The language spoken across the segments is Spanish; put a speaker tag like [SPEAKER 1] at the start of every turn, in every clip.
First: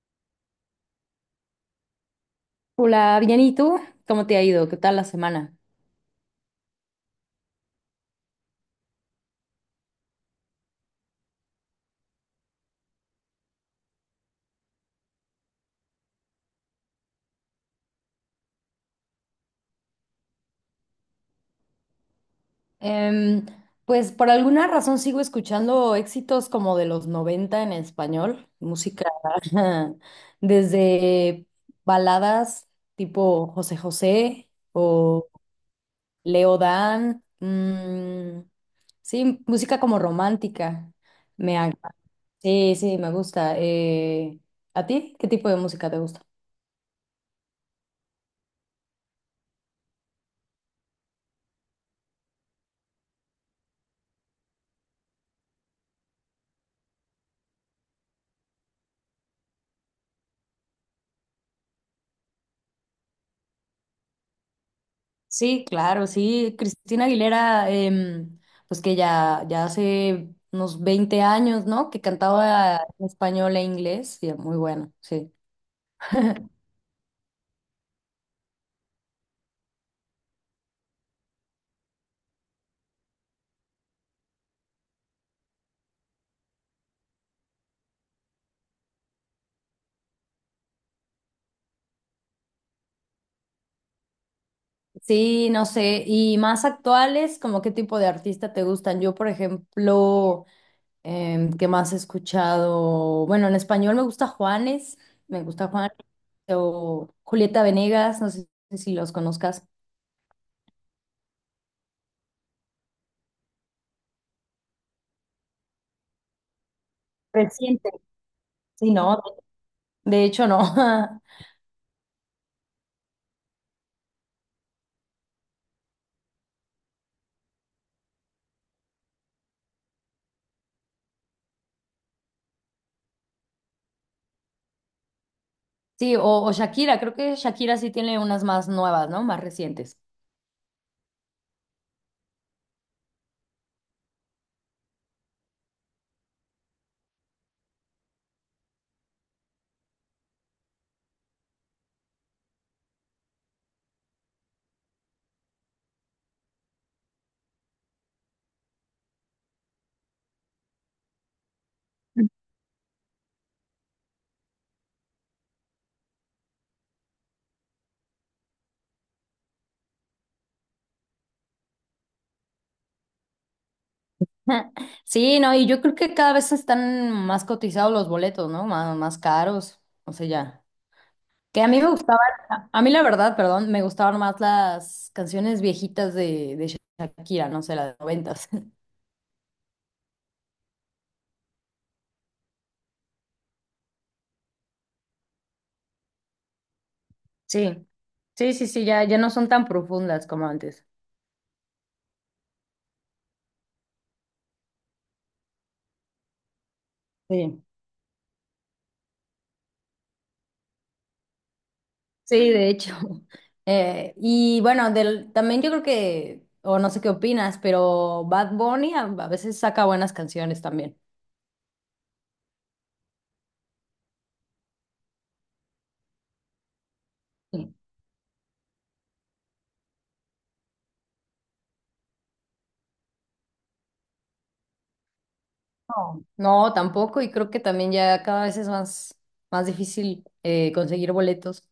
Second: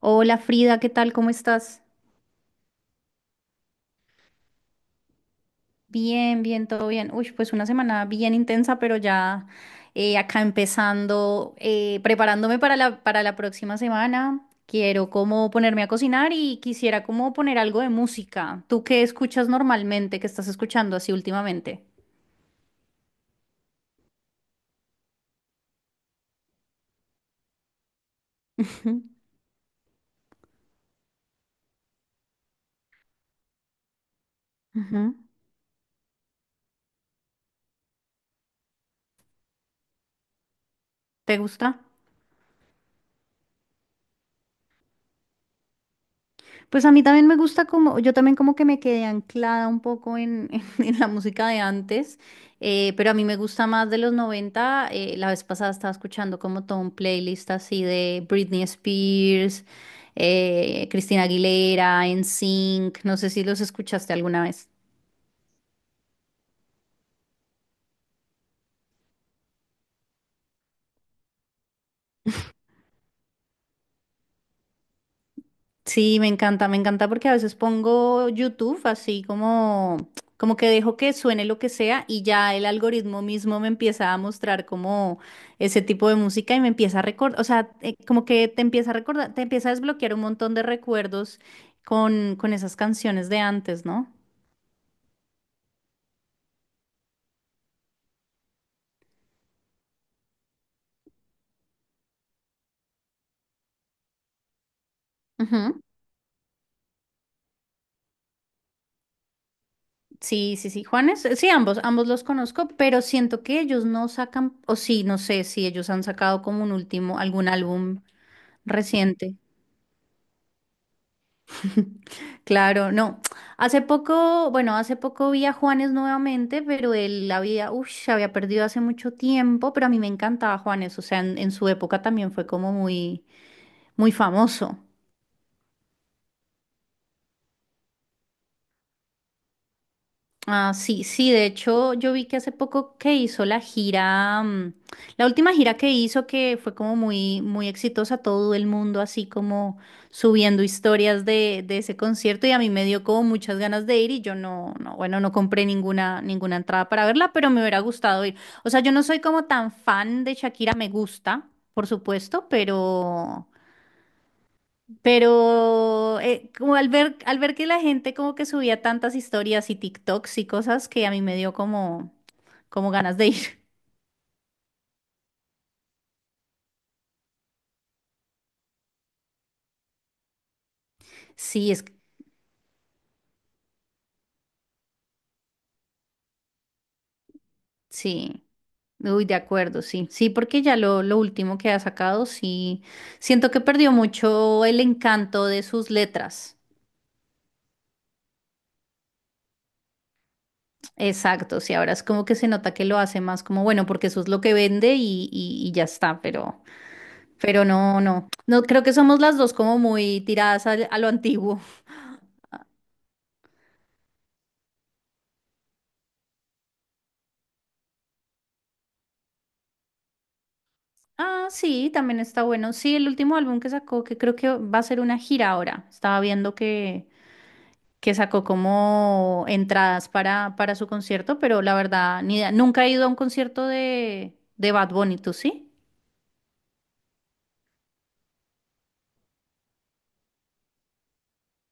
[SPEAKER 1] Hola Frida, ¿qué tal? ¿Cómo estás?
[SPEAKER 2] Hola, bien, ¿y tú? ¿Cómo te ha ido? ¿Qué tal la semana?
[SPEAKER 1] Bien, bien, todo bien. Uy, pues una semana bien intensa, pero ya acá empezando, preparándome para la próxima semana. Quiero como ponerme a cocinar y quisiera como poner algo de música. ¿Tú qué escuchas normalmente? ¿Qué estás escuchando así últimamente?
[SPEAKER 2] Em, pues por alguna razón sigo escuchando éxitos como de los 90 en español,
[SPEAKER 1] Ujú,
[SPEAKER 2] música desde baladas tipo José José
[SPEAKER 1] ujú.
[SPEAKER 2] o Leo Dan, mm, sí, música como romántica.
[SPEAKER 1] ¿Te
[SPEAKER 2] Me, ag-
[SPEAKER 1] gusta?
[SPEAKER 2] sí, sí, me gusta. ¿A ti? ¿Qué tipo de música te gusta?
[SPEAKER 1] Pues a mí también me gusta como, yo también como que me quedé anclada un poco en, la música de antes, pero a mí me gusta más de los 90. La vez pasada estaba escuchando como todo un playlist así de Britney Spears, Cristina Aguilera, NSYNC, no sé si los escuchaste alguna vez.
[SPEAKER 2] Sí, claro, sí. Cristina Aguilera, pues que ya hace unos 20 años, ¿no? Que cantaba en español e inglés, y muy bueno, sí.
[SPEAKER 1] Sí, me encanta porque a veces pongo YouTube así como, como que dejo que suene lo que sea y ya el algoritmo mismo me empieza a mostrar como ese tipo de música y me empieza a recordar, o sea, como que te empieza a recordar, te empieza a desbloquear un montón de recuerdos con esas canciones de antes, ¿no?
[SPEAKER 2] Sí, no sé. Y más actuales, ¿como qué tipo de artista te gustan? Yo, por ejemplo, ¿qué más he escuchado? Bueno, en español me gusta Juanes, me gusta
[SPEAKER 1] Ujú.
[SPEAKER 2] Juanes, o Julieta Venegas, no sé si los conozcas.
[SPEAKER 1] Sí, sí, sí, Juanes, sí, ambos los conozco, pero siento que ellos no sacan, o sí, no sé si ellos han sacado como un último, algún
[SPEAKER 2] Reciente.
[SPEAKER 1] álbum
[SPEAKER 2] Sí, no,
[SPEAKER 1] reciente.
[SPEAKER 2] de hecho no.
[SPEAKER 1] Claro, no. Hace poco vi a Juanes nuevamente, pero se había perdido hace mucho tiempo, pero a mí me encantaba Juanes, o sea, en su época también fue como muy, muy famoso.
[SPEAKER 2] Sí, o Shakira, creo que Shakira sí tiene unas más nuevas, ¿no? Más recientes.
[SPEAKER 1] Ah, sí, sí, de hecho yo vi que hace poco que hizo la gira, la última gira que hizo que fue como muy, muy exitosa, todo el mundo así como subiendo historias de ese concierto y a mí me dio como muchas ganas de ir y yo no compré ninguna entrada para verla, pero me hubiera gustado ir. O sea, yo no soy como tan fan de Shakira, me gusta, por supuesto, pero... Pero como al ver que la gente como que subía tantas historias y TikToks y cosas que a mí me dio como ganas de ir.
[SPEAKER 2] Sí, no, y yo creo que cada vez están más cotizados los boletos, ¿no? Más caros, o sea, ya. Que a
[SPEAKER 1] Sí,
[SPEAKER 2] mí me gustaban, A mí la verdad, perdón, me gustaban más las canciones viejitas de Shakira, no sé, las
[SPEAKER 1] sí.
[SPEAKER 2] noventas.
[SPEAKER 1] Uy, de acuerdo, sí. Sí, porque ya lo último que ha sacado, sí. Siento que perdió mucho el encanto de sus letras.
[SPEAKER 2] Sí, sí, ya no son tan profundas como antes.
[SPEAKER 1] Exacto, sí, ahora es como que se nota que lo hace más como, bueno, porque eso es lo que vende y ya está,
[SPEAKER 2] Sí.
[SPEAKER 1] pero no, no. No, creo que somos las dos como muy tiradas a lo antiguo.
[SPEAKER 2] Sí, de hecho. Y bueno, también yo creo que, o no sé qué opinas, pero Bad Bunny a veces saca buenas canciones también.
[SPEAKER 1] Ah, sí, también está bueno. Sí, el último álbum que sacó, que creo que va a ser una gira ahora. Estaba viendo que,
[SPEAKER 2] Sí.
[SPEAKER 1] que sacó como entradas para su concierto, pero la verdad, ni idea. Nunca he ido a un concierto de Bad Bunny, ¿tú sí?
[SPEAKER 2] No. No, tampoco, y creo que también ya cada vez es más difícil conseguir boletos.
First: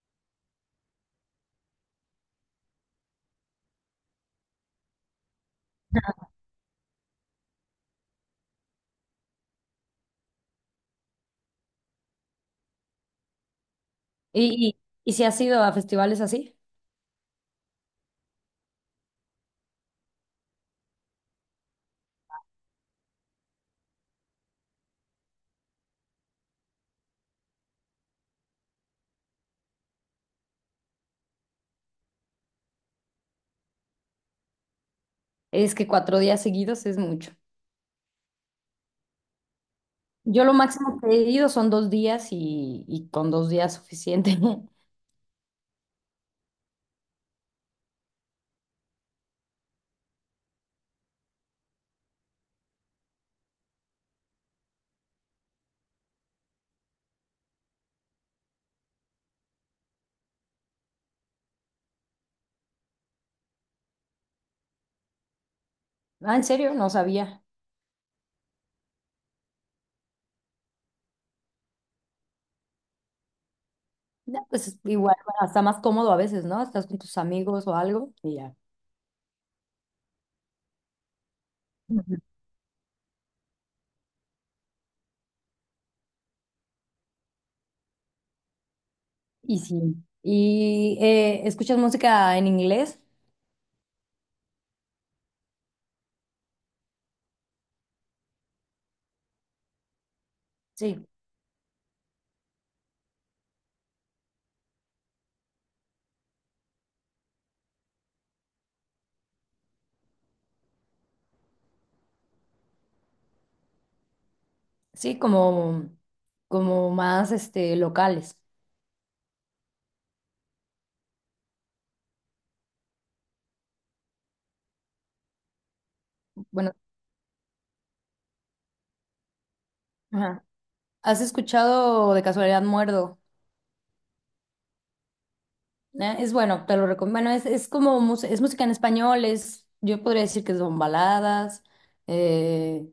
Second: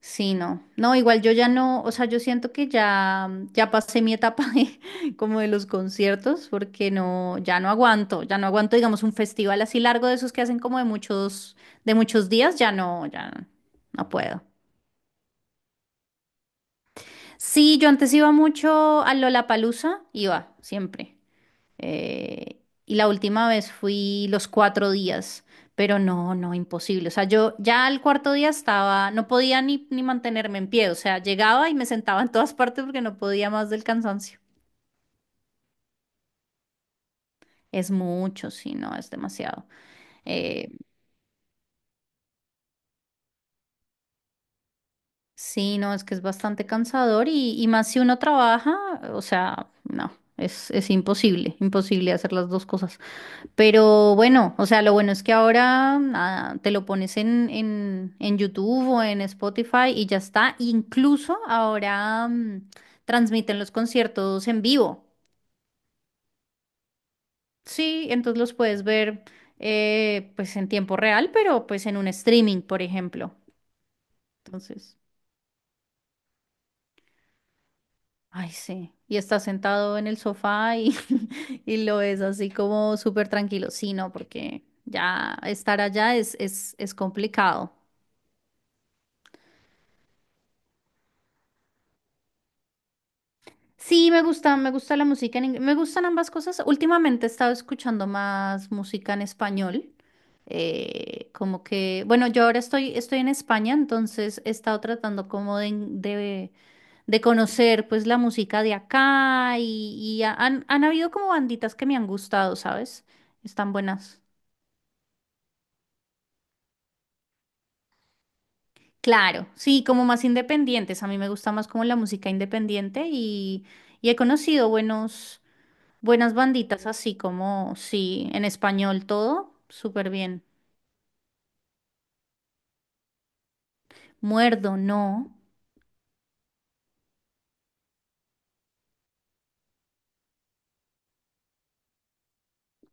[SPEAKER 1] Sí, no. No, igual yo ya no, o sea, yo siento que ya pasé mi etapa como de los conciertos, porque no, ya no aguanto, digamos, un festival así largo de esos que hacen como de muchos, días, ya no, ya no puedo.
[SPEAKER 2] Y, y si has ido a festivales así,
[SPEAKER 1] Sí, yo antes iba mucho a Lollapalooza, iba siempre. Y la última vez fui los 4 días, pero no, no, imposible. O sea, yo ya al cuarto día estaba, no podía ni mantenerme en pie. O sea, llegaba y me sentaba en todas partes porque no podía más del cansancio.
[SPEAKER 2] es que 4 días seguidos es mucho.
[SPEAKER 1] Es mucho, sí, no, es demasiado.
[SPEAKER 2] Yo lo
[SPEAKER 1] Eh,
[SPEAKER 2] máximo que he ido son 2 días y con 2 días suficiente.
[SPEAKER 1] sí, no, es que es bastante cansador y más si uno trabaja, o sea, no, es imposible, imposible hacer las dos cosas. Pero bueno, o sea, lo bueno es que ahora nada, te lo pones en YouTube o en Spotify y ya está. Incluso ahora transmiten los conciertos en vivo.
[SPEAKER 2] Ah, ¿en serio? No sabía.
[SPEAKER 1] Sí, entonces los puedes ver pues en tiempo real, pero pues en un streaming, por ejemplo.
[SPEAKER 2] No, pues
[SPEAKER 1] Entonces,
[SPEAKER 2] igual, bueno, está más cómodo a veces, ¿no? Estás con tus amigos o algo y
[SPEAKER 1] ay,
[SPEAKER 2] ya.
[SPEAKER 1] sí. Y estás sentado en el sofá y, y lo ves
[SPEAKER 2] Ujú.
[SPEAKER 1] así como súper tranquilo. Sí, no, porque ya estar allá es complicado.
[SPEAKER 2] Y sí. ¿Y escuchas música en inglés?
[SPEAKER 1] Sí, me gusta la música en inglés. Me gustan ambas cosas. Últimamente he estado escuchando más música en español.
[SPEAKER 2] Sí,
[SPEAKER 1] Como que, bueno, yo ahora estoy en España, entonces he estado tratando como de conocer pues la música de acá y han habido como banditas que me han gustado, ¿sabes? Están buenas.
[SPEAKER 2] sí, como más este, locales.
[SPEAKER 1] Claro, sí, como más independientes. A mí me gusta más como la música independiente y he conocido buenos. Buenas
[SPEAKER 2] Bueno,
[SPEAKER 1] banditas, así como, sí, en español todo, súper bien.
[SPEAKER 2] ajá. ¿Has escuchado de casualidad Muerdo?
[SPEAKER 1] Muerdo, no.
[SPEAKER 2] Es bueno, te lo recomiendo. Bueno, es como es música en español, es, yo podría decir que son baladas, eh,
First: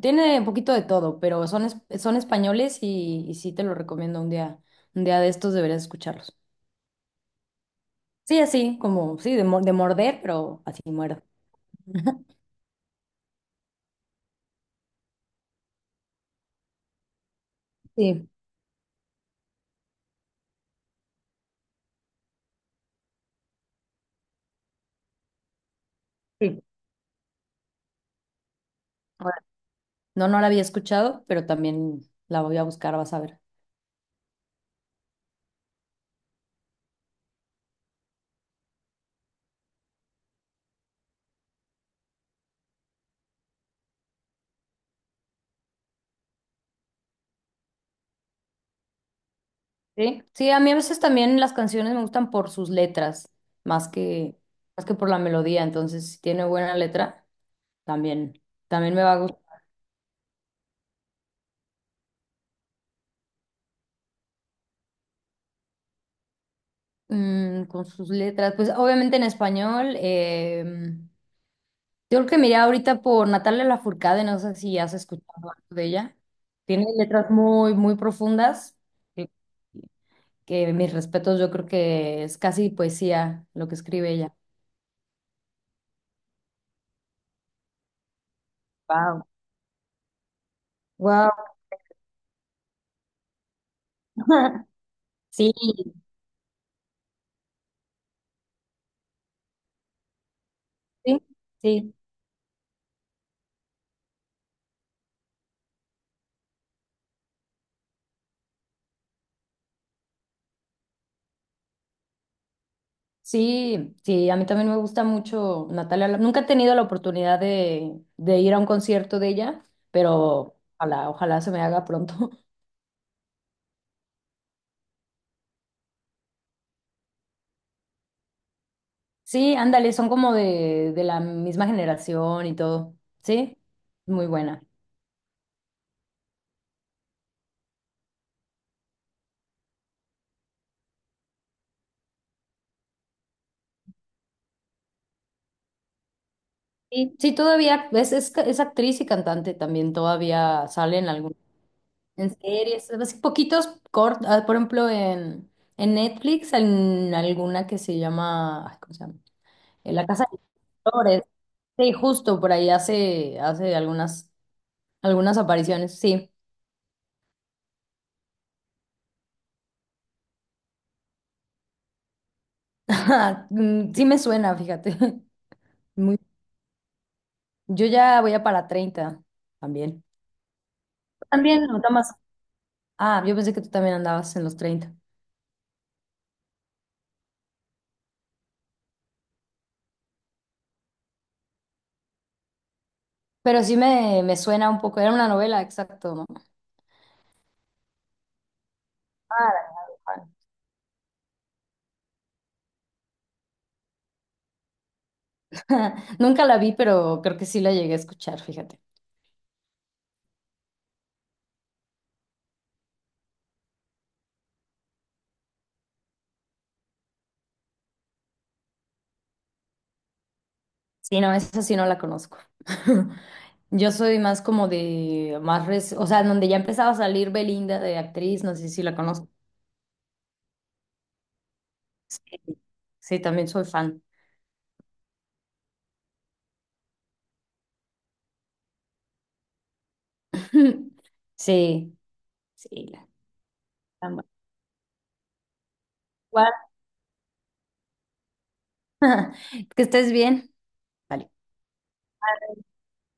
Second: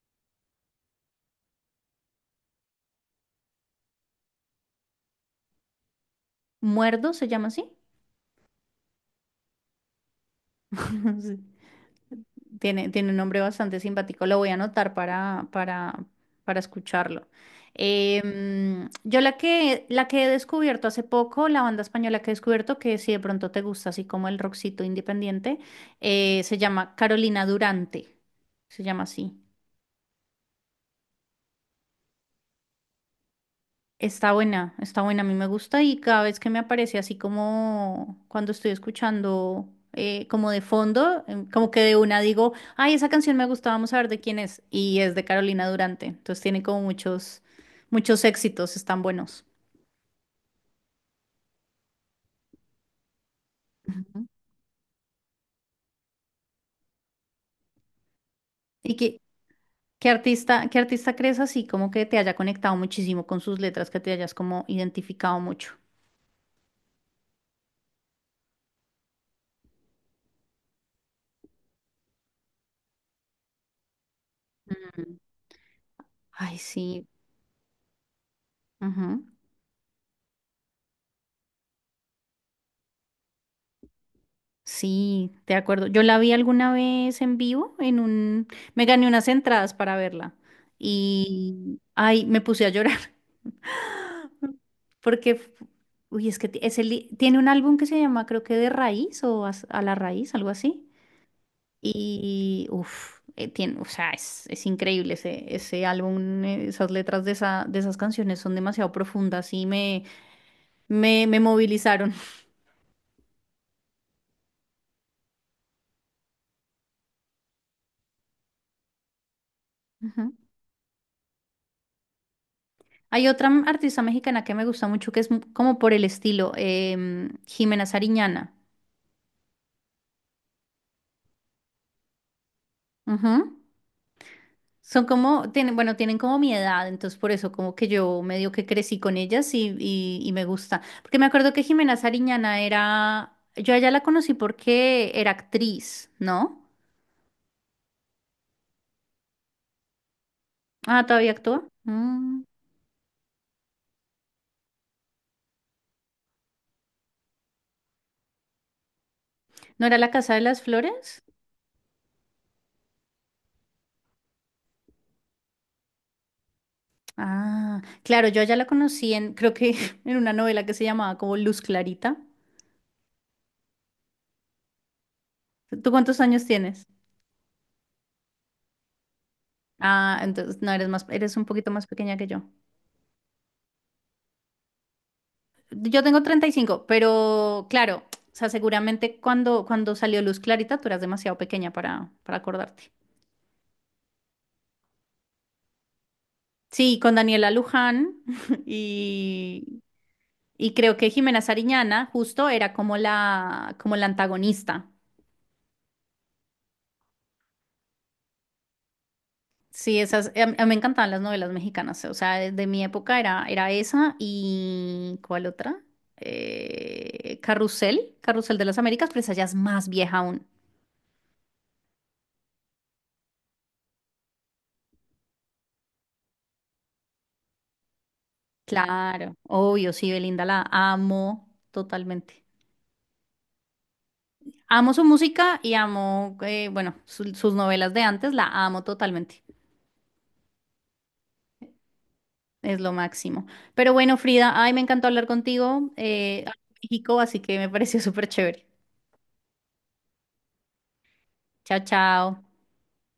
[SPEAKER 2] tiene un poquito de todo, pero son españoles y sí te lo recomiendo un día de estos deberías escucharlos.
[SPEAKER 1] Muerdo se llama así.
[SPEAKER 2] Sí, así, como, sí, de morder, pero así muerdo.
[SPEAKER 1] Sí. Tiene un nombre bastante simpático. Lo voy a anotar para, para escucharlo.
[SPEAKER 2] Sí,
[SPEAKER 1] Yo la que he descubierto hace poco, la banda española que he descubierto, que si de pronto te gusta, así como el rockcito independiente, se
[SPEAKER 2] sí.
[SPEAKER 1] llama Carolina Durante. Se llama así.
[SPEAKER 2] Ahora, no, no la había escuchado, pero también la voy a buscar, vas a ver.
[SPEAKER 1] Está buena, a mí me gusta y cada vez que me aparece así como cuando estoy escuchando como de fondo, como que de una digo, ay, esa canción me gusta, vamos a ver de quién es. Y es de Carolina Durante, entonces tiene como muchos, muchos éxitos, están buenos.
[SPEAKER 2] Sí, sí, a mí a veces también las canciones me gustan por sus letras, más
[SPEAKER 1] Ujú.
[SPEAKER 2] que, más que por la melodía, entonces si tiene buena letra. También, También
[SPEAKER 1] ¿Y
[SPEAKER 2] me va a
[SPEAKER 1] qué,
[SPEAKER 2] gustar
[SPEAKER 1] qué artista, qué artista crees así como que te haya conectado muchísimo con sus letras, que te hayas como identificado mucho?
[SPEAKER 2] mm, con sus letras. Pues obviamente en español, yo creo que miré ahorita por Natalia Lafourcade, no sé si has
[SPEAKER 1] Mm.
[SPEAKER 2] escuchado algo de ella.
[SPEAKER 1] Ay,
[SPEAKER 2] Tiene
[SPEAKER 1] sí.
[SPEAKER 2] letras muy profundas,
[SPEAKER 1] Ujú.
[SPEAKER 2] que, que mis respetos, yo creo que es casi poesía lo que escribe ella.
[SPEAKER 1] Sí, de acuerdo. Yo la vi alguna vez en vivo Me gané
[SPEAKER 2] Wow.
[SPEAKER 1] unas entradas para verla
[SPEAKER 2] Wow.
[SPEAKER 1] y... Ay, me puse a llorar. Porque... f-
[SPEAKER 2] Sí,
[SPEAKER 1] Uy, es que tiene un álbum que se llama, creo que De Raíz o A la Raíz, algo así.
[SPEAKER 2] sí, sí.
[SPEAKER 1] Y, tiene, o sea, es increíble ese álbum. Esas letras de esas canciones son demasiado profundas y me movilizaron.
[SPEAKER 2] Sí, sí, a mí también me gusta mucho Natalia. Nunca he tenido la oportunidad de ir a un concierto de ella, pero ojalá se me haga pronto.
[SPEAKER 1] Hay otra artista mexicana que me gusta mucho que es como por el estilo, Jimena Sariñana.
[SPEAKER 2] Sí, ándale, son como de la misma generación y todo. Sí,
[SPEAKER 1] Ujú.
[SPEAKER 2] muy buena.
[SPEAKER 1] Son como, tienen como mi edad, entonces por eso como que yo medio que crecí con ellas y me gusta. Porque me acuerdo que Jimena Sariñana yo a ella la conocí porque era actriz, ¿no?
[SPEAKER 2] Sí, sí, todavía es actriz y cantante también, todavía sale
[SPEAKER 1] Ah,
[SPEAKER 2] en
[SPEAKER 1] ¿todavía
[SPEAKER 2] algún,
[SPEAKER 1] actúa?
[SPEAKER 2] en
[SPEAKER 1] Mm.
[SPEAKER 2] series, así poquitos cortos, por ejemplo, en Netflix, en alguna que se llama, ay, ¿cómo se llama?
[SPEAKER 1] ¿No
[SPEAKER 2] En
[SPEAKER 1] era
[SPEAKER 2] La
[SPEAKER 1] La
[SPEAKER 2] Casa
[SPEAKER 1] Casa de las Flores?
[SPEAKER 2] Flores. Sí, justo por ahí hace algunas, algunas apariciones, sí.
[SPEAKER 1] Ah, claro, yo a ella la conocí en, creo que en una novela que se llamaba como Luz Clarita.
[SPEAKER 2] Ajá. Mm, sí me suena, fíjate.
[SPEAKER 1] ¿Tú
[SPEAKER 2] Muy-
[SPEAKER 1] cuántos años tienes?
[SPEAKER 2] Yo ya voy a para 30, también.
[SPEAKER 1] Ah, entonces no eres más, eres un
[SPEAKER 2] También,
[SPEAKER 1] poquito
[SPEAKER 2] no,
[SPEAKER 1] más
[SPEAKER 2] Tomás.
[SPEAKER 1] pequeña que yo.
[SPEAKER 2] Ah, yo pensé que tú también andabas en los 30.
[SPEAKER 1] Yo tengo 35, pero claro, o sea, seguramente cuando salió Luz Clarita, tú eras demasiado pequeña para, acordarte.
[SPEAKER 2] Pero me suena un poco. Era una novela, exacto, ¿no?
[SPEAKER 1] Sí, con Daniela Luján
[SPEAKER 2] Ah,
[SPEAKER 1] y,
[SPEAKER 2] la de
[SPEAKER 1] y creo que Jimena Sariñana justo era como como la antagonista.
[SPEAKER 2] Juan. Nunca la vi, pero creo que sí la llegué a escuchar, fíjate.
[SPEAKER 1] Sí, esas, a mí me encantaban las novelas mexicanas, o sea, de mi época era esa y ¿cuál otra? Carrusel de las Américas, pero esa ya es más vieja aún.
[SPEAKER 2] Sí, no, esa sí no la conozco. Yo soy más como o sea, donde ya empezaba a salir Belinda de actriz, no sé si la conozco.
[SPEAKER 1] Claro, obvio, sí, Belinda la amo
[SPEAKER 2] Sí,
[SPEAKER 1] totalmente.
[SPEAKER 2] sí, también soy fan.
[SPEAKER 1] Amo su música y amo, bueno, sus novelas de antes, la amo totalmente.
[SPEAKER 2] Sí,
[SPEAKER 1] Es
[SPEAKER 2] sí,
[SPEAKER 1] lo
[SPEAKER 2] la-
[SPEAKER 1] máximo. Pero
[SPEAKER 2] Tan
[SPEAKER 1] bueno,
[SPEAKER 2] buena.
[SPEAKER 1] Frida, ay, me encantó hablar contigo,
[SPEAKER 2] Igual,
[SPEAKER 1] amo México, así que me pareció súper chévere.
[SPEAKER 2] que estés bien. Vale.
[SPEAKER 1] Chao, chao.